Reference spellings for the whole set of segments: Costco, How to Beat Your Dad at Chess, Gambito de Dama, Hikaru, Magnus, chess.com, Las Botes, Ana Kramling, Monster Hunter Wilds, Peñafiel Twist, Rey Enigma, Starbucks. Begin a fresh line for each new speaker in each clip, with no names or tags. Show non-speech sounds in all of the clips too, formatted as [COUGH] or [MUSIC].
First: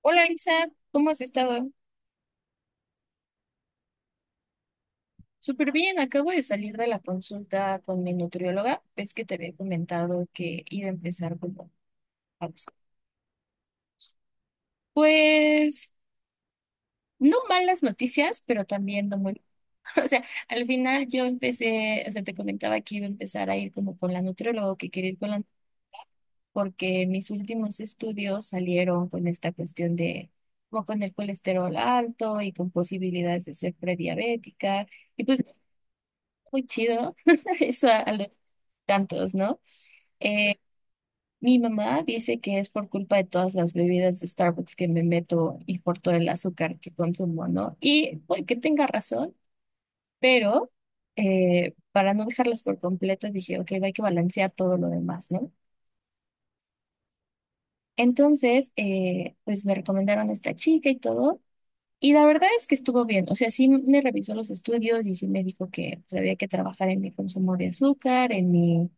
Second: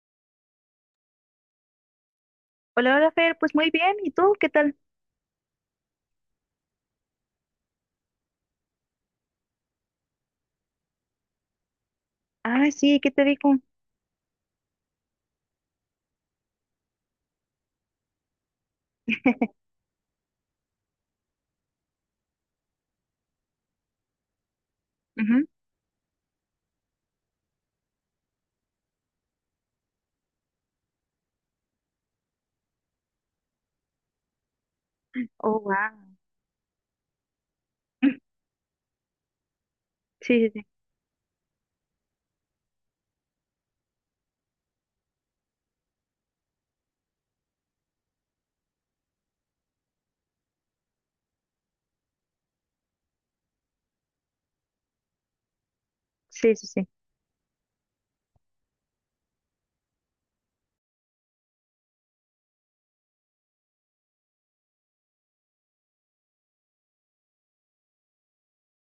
Hola Isa, ¿cómo has estado?
Hola, hola Fer, pues muy bien, ¿y tú qué tal?
Súper bien, acabo de salir de la consulta con mi nutrióloga. Ves que te había comentado que iba a empezar como a
Ah,
buscar.
sí, ¿qué te dijo? Ujú.
Pues no malas noticias, pero también no muy. [LAUGHS] O sea, al final yo empecé, o sea, te comentaba que iba a empezar a ir como con la nutrióloga, que quería ir con la,
[LAUGHS]
porque mis últimos estudios salieron con esta cuestión de, como con el colesterol alto y con posibilidades de ser prediabética. Y pues no
Oh,
está
wow.
muy chido. [LAUGHS] Eso a, tantos, ¿no?
Sí, sí,
Eh,
sí,
mi mamá dice que es por culpa de todas las bebidas de Starbucks que me meto y por todo el azúcar que consumo, ¿no? Y puede que tenga razón, pero para no dejarlas por completo dije, ok, hay que balancear todo lo demás, ¿no?
sí, sí, sí,
Entonces, pues me recomendaron a esta chica y todo. Y la verdad es que estuvo bien, o sea, sí me revisó los estudios y sí me dijo que pues, había que trabajar en mi consumo de azúcar, en mi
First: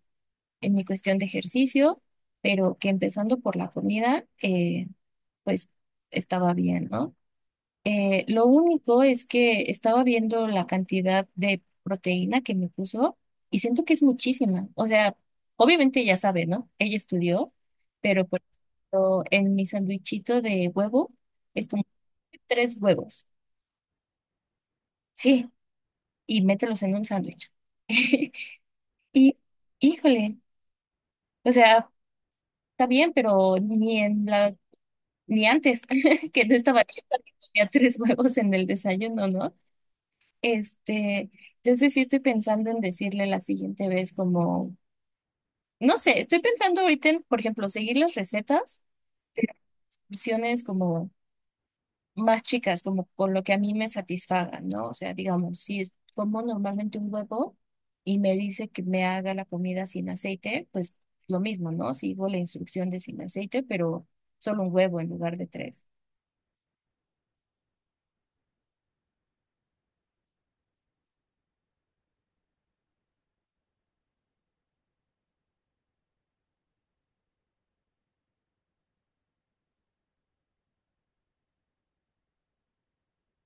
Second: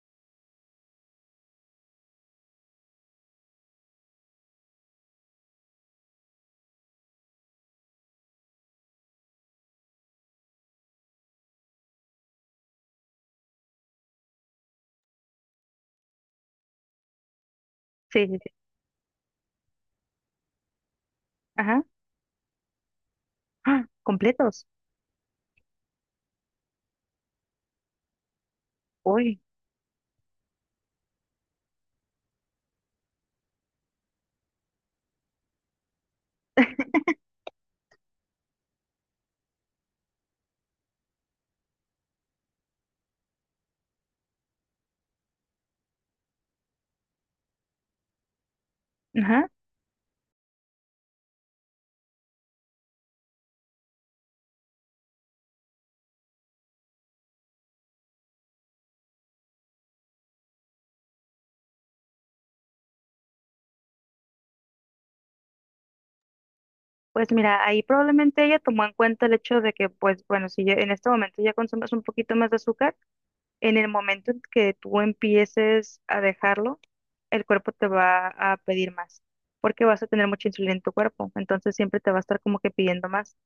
en mi cuestión de ejercicio, pero que empezando por la comida, pues estaba bien, ¿no? Lo único es que estaba viendo la cantidad de proteína que me puso y siento que es muchísima. O sea, obviamente ya sabe, ¿no? Ella estudió, pero
sí, sí,
por
sí.
ejemplo, en mi sandwichito de huevo es
Ajá.
como tres huevos,
¡Ah! Completos.
sí, y mételos en un sándwich. [LAUGHS] Y,
Uy.
híjole, o sea, está bien, pero ni en la ni antes, [LAUGHS] que no estaba
[LAUGHS]
yo también comía tres huevos en el desayuno, ¿no? Este, entonces sí estoy pensando en decirle la siguiente vez como, no sé, estoy pensando ahorita en, por ejemplo, seguir las recetas,
Ajá.
opciones como más chicas, como con lo que a mí me satisfaga, ¿no? O sea, digamos, si es como normalmente un huevo y me dice que me haga la comida sin aceite, pues lo mismo, ¿no? Sigo la instrucción de sin aceite, pero solo un huevo en lugar de tres.
Pues mira, ahí probablemente ella tomó en cuenta el hecho de que, pues bueno, si ya- en este momento ya consumes un poquito más de azúcar, en el momento en que tú empieces a dejarlo, el cuerpo te va a pedir más, porque vas a tener mucha insulina en tu cuerpo, entonces siempre te va a estar como que pidiendo más.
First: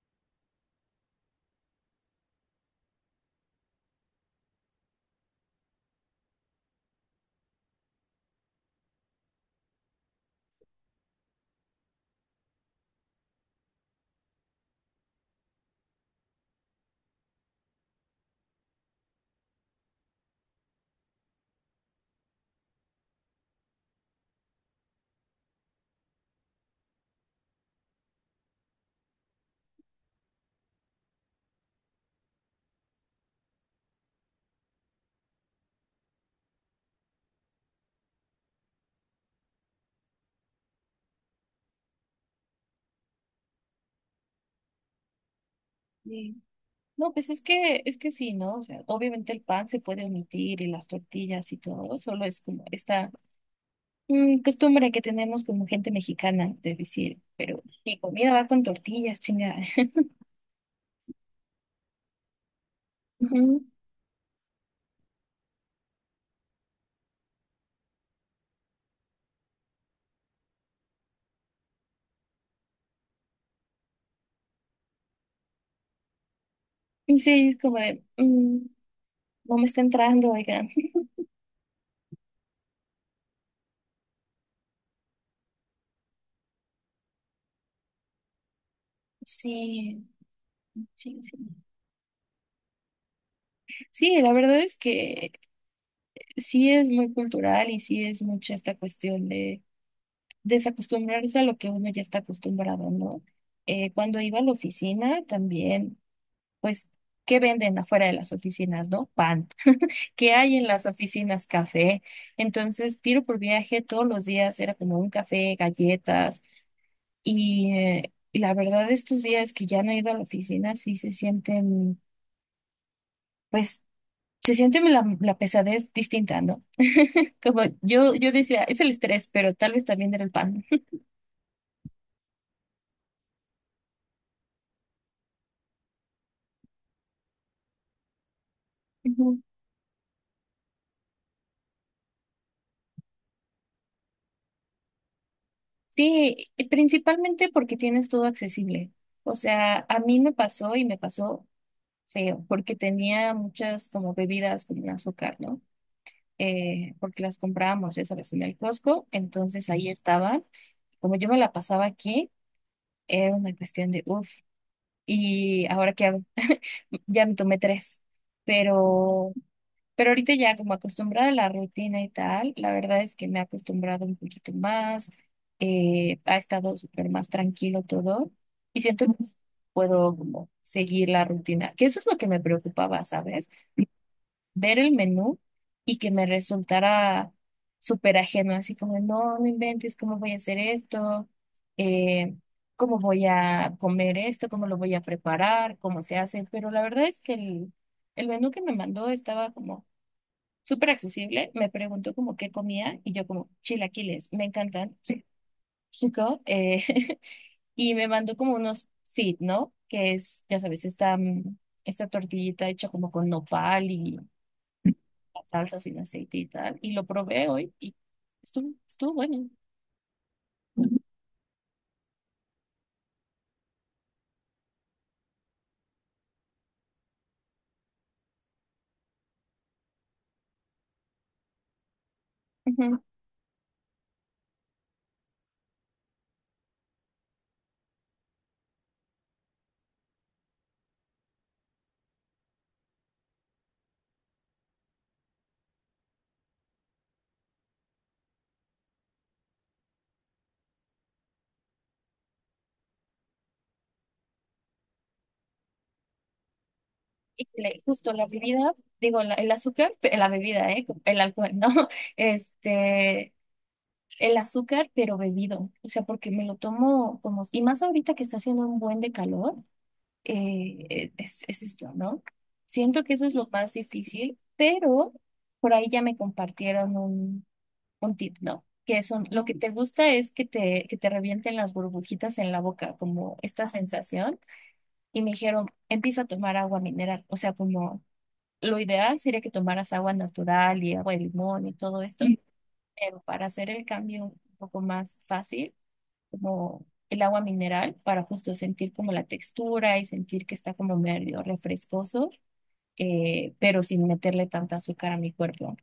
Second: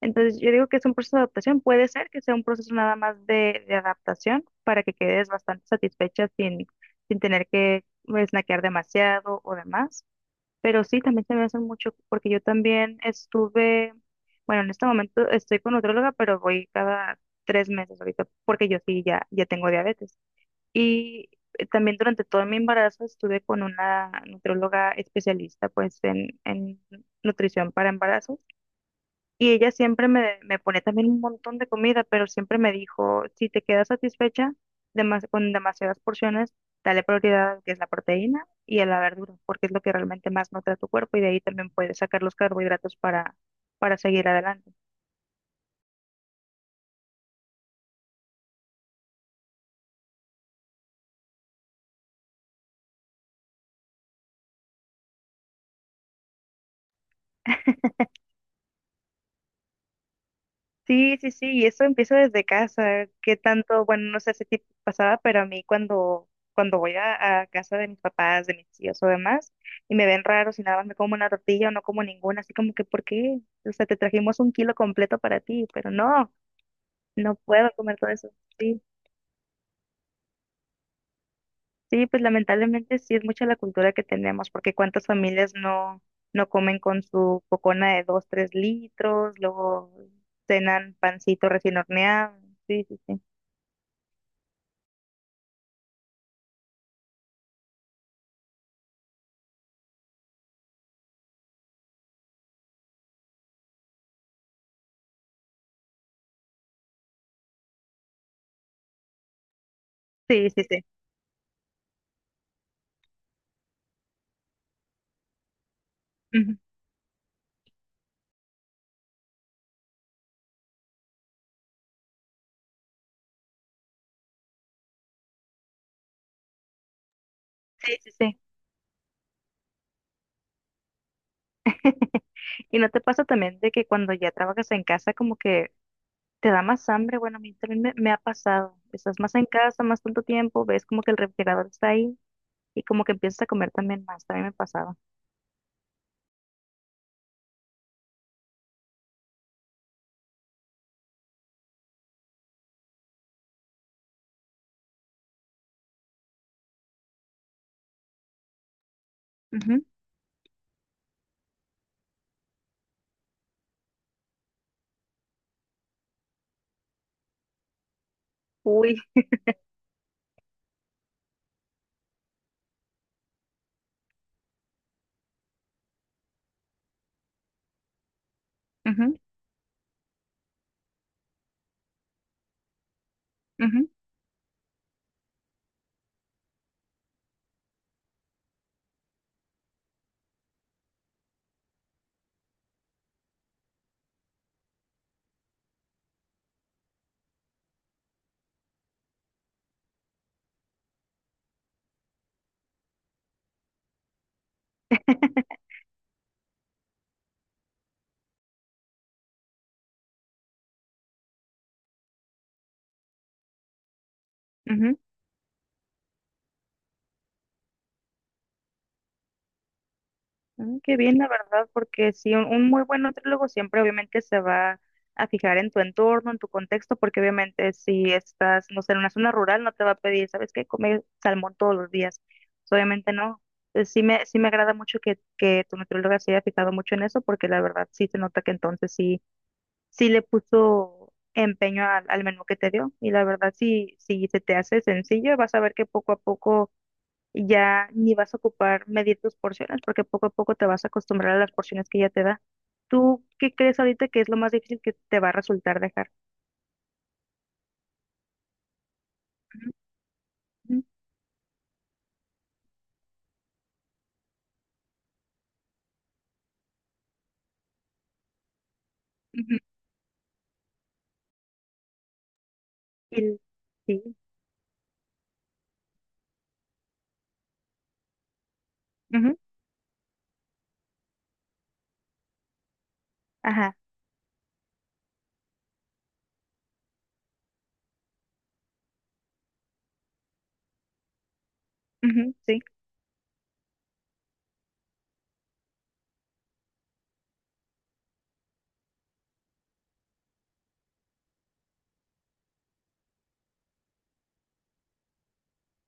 Entonces, yo digo que es un proceso de adaptación. Puede ser que sea un proceso nada más de adaptación para que quedes bastante satisfecha sin, sin tener que snackear demasiado o demás. Pero sí, también se me hace mucho porque yo también estuve, bueno, en este momento estoy con nutróloga, pero voy cada tres meses ahorita porque yo sí ya, ya tengo diabetes. Y también durante todo mi embarazo estuve con una nutróloga especialista pues en nutrición para embarazos y ella siempre me, me pone también un montón de comida, pero siempre me dijo, si te quedas satisfecha con demasiadas porciones, dale prioridad a lo que es la proteína y a la verdura, porque es lo que realmente más nutre a tu cuerpo y de ahí también puedes sacar los carbohidratos para seguir adelante.
No, pues es que sí, ¿no? O sea, obviamente el pan se puede omitir y las tortillas y todo, solo es como esta costumbre que tenemos como gente mexicana de decir, pero mi comida va con tortillas, chinga. [LAUGHS]
Sí, sí, sí, y eso empieza desde casa. ¿Qué
Ujú.
tanto? Bueno, no sé si tipo pasaba, pero a mí cuando, cuando voy a casa de mis papás, de mis tíos o demás, y me ven raro si nada más me como una tortilla o no como ninguna, así como que, ¿por qué? O sea, te trajimos un kilo completo para ti, pero no,
Y
no
sí, es
puedo
como
comer
de,
todo eso. Sí,
no me está entrando, oigan. [LAUGHS]
sí, pues lamentablemente sí es mucha la cultura que tenemos, porque cuántas familias no, no comen con su cocona de dos, tres litros, luego
Sí,
cenan
sí, sí.
pancito recién horneado. Sí, sí, sí.
Sí, la verdad es que sí es muy cultural y sí es mucho esta cuestión de desacostumbrarse a lo que uno ya está acostumbrado, ¿no? Cuando iba a la oficina también, pues, ¿qué venden afuera de las oficinas, no? Pan. ¿Qué
Sí,
hay
sí,
en
sí.
las oficinas? Café. Entonces, tiro por viaje todos los días, era como un café, galletas.
Ujú.
Y la verdad, estos días que ya no he ido a la oficina, sí se sienten, pues, se siente la pesadez distinta, ¿no? Como
Sí, sí,
yo
sí.
decía, es el estrés, pero tal vez también era el pan.
[LAUGHS] ¿Y no te pasa también de que cuando ya trabajas en casa como que te da más hambre? Bueno, a mí también me ha pasado. Estás más en
Ujú.
casa, más tanto tiempo, ves como que el refrigerador está ahí y como que empiezas a comer también más. También me pasaba.
Sí, y principalmente porque tienes todo accesible. O sea, a mí me pasó y me pasó. Sí, porque tenía muchas como bebidas con azúcar, ¿no? Porque las comprábamos, ya sabes, en el Costco, entonces
Ujú.
ahí estaban. Como yo me la pasaba aquí, era una cuestión de uff, ¿y ahora qué hago? Ya me tomé tres,
Uy.
pero, pero ahorita ya como acostumbrada a la rutina y tal, la verdad es que me he acostumbrado un poquito más, ha estado súper más tranquilo todo y siento
Ujú,
que puedo como seguir la rutina, que eso es lo que me preocupaba, ¿sabes?
ujú,
Ver el menú y que me resultara súper ajeno, así como, no, no inventes cómo voy a hacer esto. Eh, cómo voy a comer esto, cómo lo voy a preparar, cómo se hace, pero la verdad es que el menú que me mandó estaba como súper accesible, me preguntó como qué comía y yo como, chilaquiles, me encantan. [LAUGHS]
[LAUGHS]
Chico, [LAUGHS] y me mandó como unos fit, ¿no? Que es, ya sabes, esta, esta tortillita hecha como con nopal y
ujú.
salsa sin aceite y tal. Y lo probé hoy y estuvo, estuvo bueno.
Mm, qué bien, la verdad, porque sí, un muy buen nutriólogo siempre obviamente se va a fijar en tu entorno, en tu contexto, porque obviamente si estás, no sé, en una zona rural, no te va a pedir, ¿sabes qué? Comer salmón todos los días. Pues,
Ujú.
obviamente no. Sí me agrada mucho que tu nutrióloga se haya fijado mucho en eso, porque la verdad sí se nota que entonces sí, sí le puso empeño al, al menú que te dio. Y la verdad, sí, si se te hace sencillo, vas a ver que poco a poco y ya ni vas a ocupar medir tus porciones porque poco a poco te vas a acostumbrar a las porciones que ya te da. ¿Tú qué crees ahorita que es lo más difícil que te va a resultar dejar?
Y le- justo la bebida, digo, la- el
Ujú,
azúcar, pe- la bebida,
ujú,
¿eh? El alcohol, ¿no? [LAUGHS] Este, el azúcar, pero bebido. O sea, porque me lo tomo como, y más ahorita que está haciendo un buen de
ujú.
calor, es esto, ¿no? Siento que eso
Y,
es lo más
sí.
difícil, pero por ahí ya me compartieron un tip, no. Que son,
Ujú,
lo que te gusta es que te revienten las burbujitas en la boca, como esta
ajá.
sensación. Y me dijeron, empieza a tomar agua mineral. O sea, como lo ideal sería que tomaras agua natural y agua de limón y todo esto.
Ujú,
Mm.
sí.
Pero para hacer el cambio un poco más fácil, como el agua mineral, para justo sentir como la textura y sentir que está como medio refrescoso, pero sin meterle tanta azúcar a mi cuerpo.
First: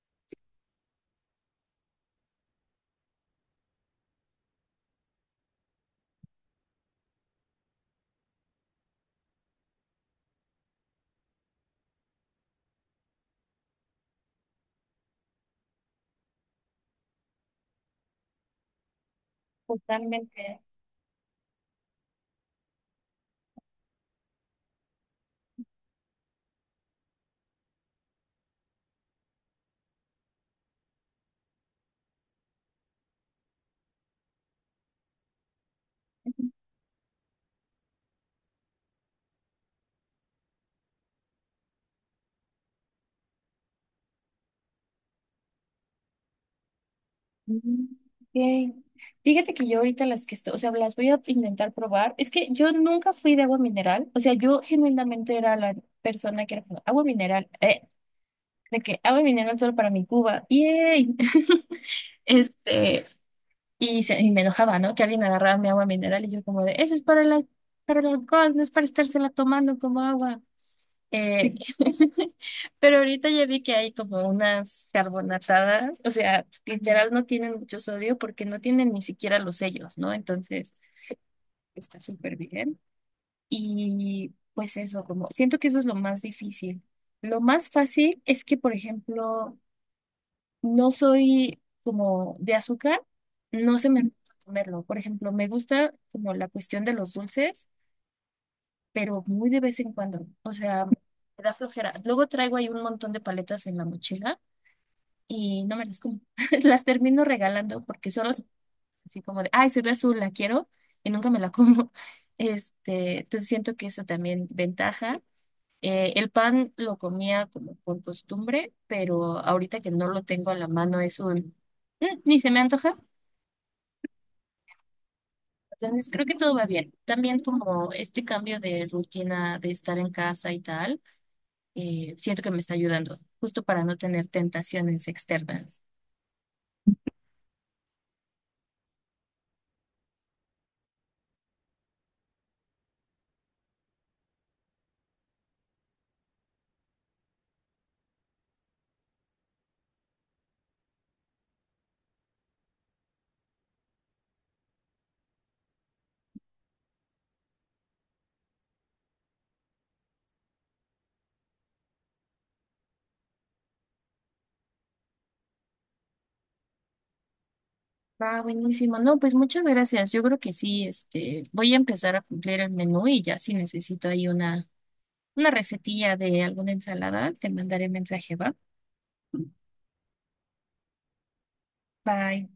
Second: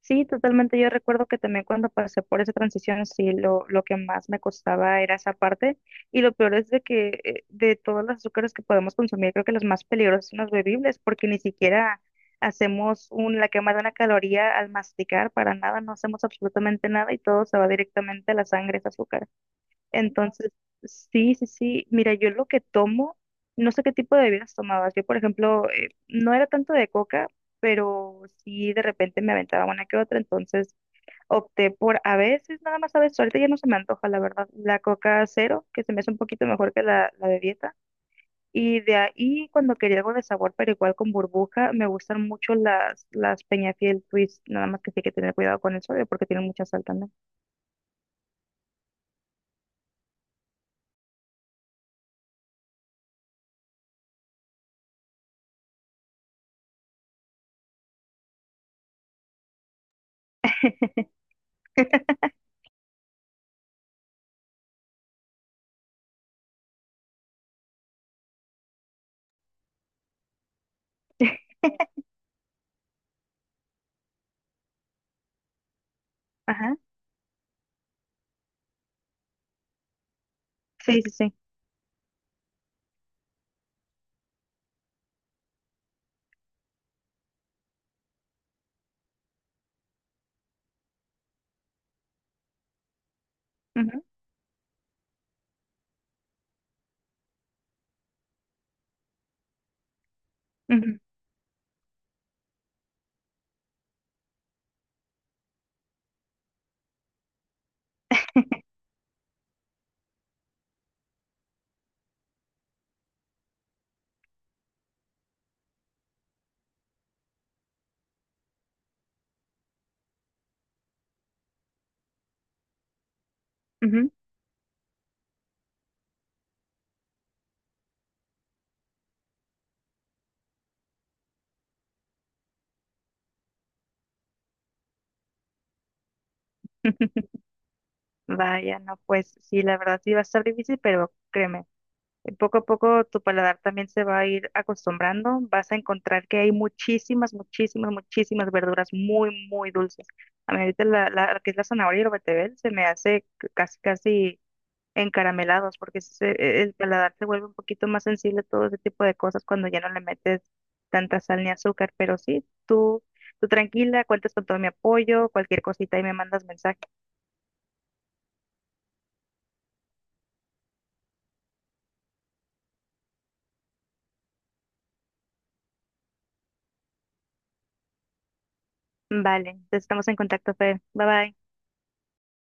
Sí, totalmente. Yo recuerdo que también cuando pasé por esa transición, sí, lo que más me costaba era esa parte. Y lo peor es de que de todos los azúcares que podemos consumir, creo que los más peligrosos son los bebibles, porque ni siquiera hacemos un, la quema de una caloría al masticar, para nada, no hacemos absolutamente nada y todo se va directamente a la sangre, ese azúcar. Entonces,
Totalmente.
sí, sí, sí. Mira, yo lo que tomo, no sé qué tipo de bebidas tomabas. Yo, por ejemplo, no era tanto de coca, pero sí de repente me aventaba una que otra. Entonces opté por a veces, nada más a veces. Ahorita ya no se me antoja, la verdad. La coca cero, que se me hace un poquito mejor que la de dieta. Y de ahí, cuando quería algo de sabor, pero igual con burbuja, me gustan mucho las Peñafiel Twist. Nada más que sí hay que tener cuidado con el sodio porque tienen mucha sal también.
Mm. Ok. Fíjate que yo ahorita las que estoy, o sea, las voy a intentar probar. Es que yo nunca fui de agua mineral, o sea, yo genuinamente era la persona que era como, agua mineral, de que agua mineral solo para mi Cuba, yay. [LAUGHS] Este, y, se- y me enojaba, ¿no? Que alguien agarraba mi agua mineral y yo como de, eso es para la, para el alcohol, no es para estársela tomando como agua. Eh, [LAUGHS] pero ahorita ya vi que hay como unas carbonatadas, o sea,
Ajá.
literal no tienen mucho sodio porque no tienen ni siquiera los sellos, ¿no? Entonces
Sí, sí, sí.
está súper bien. Y pues eso, como siento que eso es lo más difícil. Lo más fácil es que, por ejemplo, no soy como de azúcar, no se me
Ujú,
antoja comerlo. Por ejemplo, me gusta como la cuestión de los dulces, pero muy de vez en cuando. O sea, me
ujú,
da flojera. Luego traigo ahí un montón de paletas en la mochila y no me las como. [LAUGHS] Las termino regalando porque solo es así como de, ay, se ve azul, la quiero y nunca me la como. [LAUGHS] Este, entonces siento que eso también ventaja. El pan lo comía como por costumbre, pero ahorita que no lo tengo a la mano es un, "Mm, ni se me antoja".
ujú.
Entonces creo que todo va bien. También como este cambio de rutina de estar en casa y tal, siento que me está ayudando, justo para no tener tentaciones externas.
[LAUGHS] Vaya, no, pues sí, la verdad sí va a estar difícil, pero créeme, poco a poco tu paladar también se va a ir acostumbrando, vas a encontrar que hay muchísimas, muchísimas, muchísimas verduras muy, muy dulces. A mí ahorita la, la, lo que es la zanahoria y el betabel se me hace casi, casi encaramelados, el paladar se vuelve un poquito más sensible a todo ese tipo de cosas cuando ya no le metes tanta sal ni azúcar, pero sí, tú tranquila, cuentas con todo mi apoyo, cualquier cosita y me mandas mensaje.
Ah, buenísimo. No, pues muchas gracias. Yo creo que sí, este, voy a empezar a cumplir el menú y ya si necesito ahí una recetilla de alguna ensalada, te mandaré mensaje, ¿va?
Vale, entonces estamos en contacto, Fer. Bye bye.
Bye.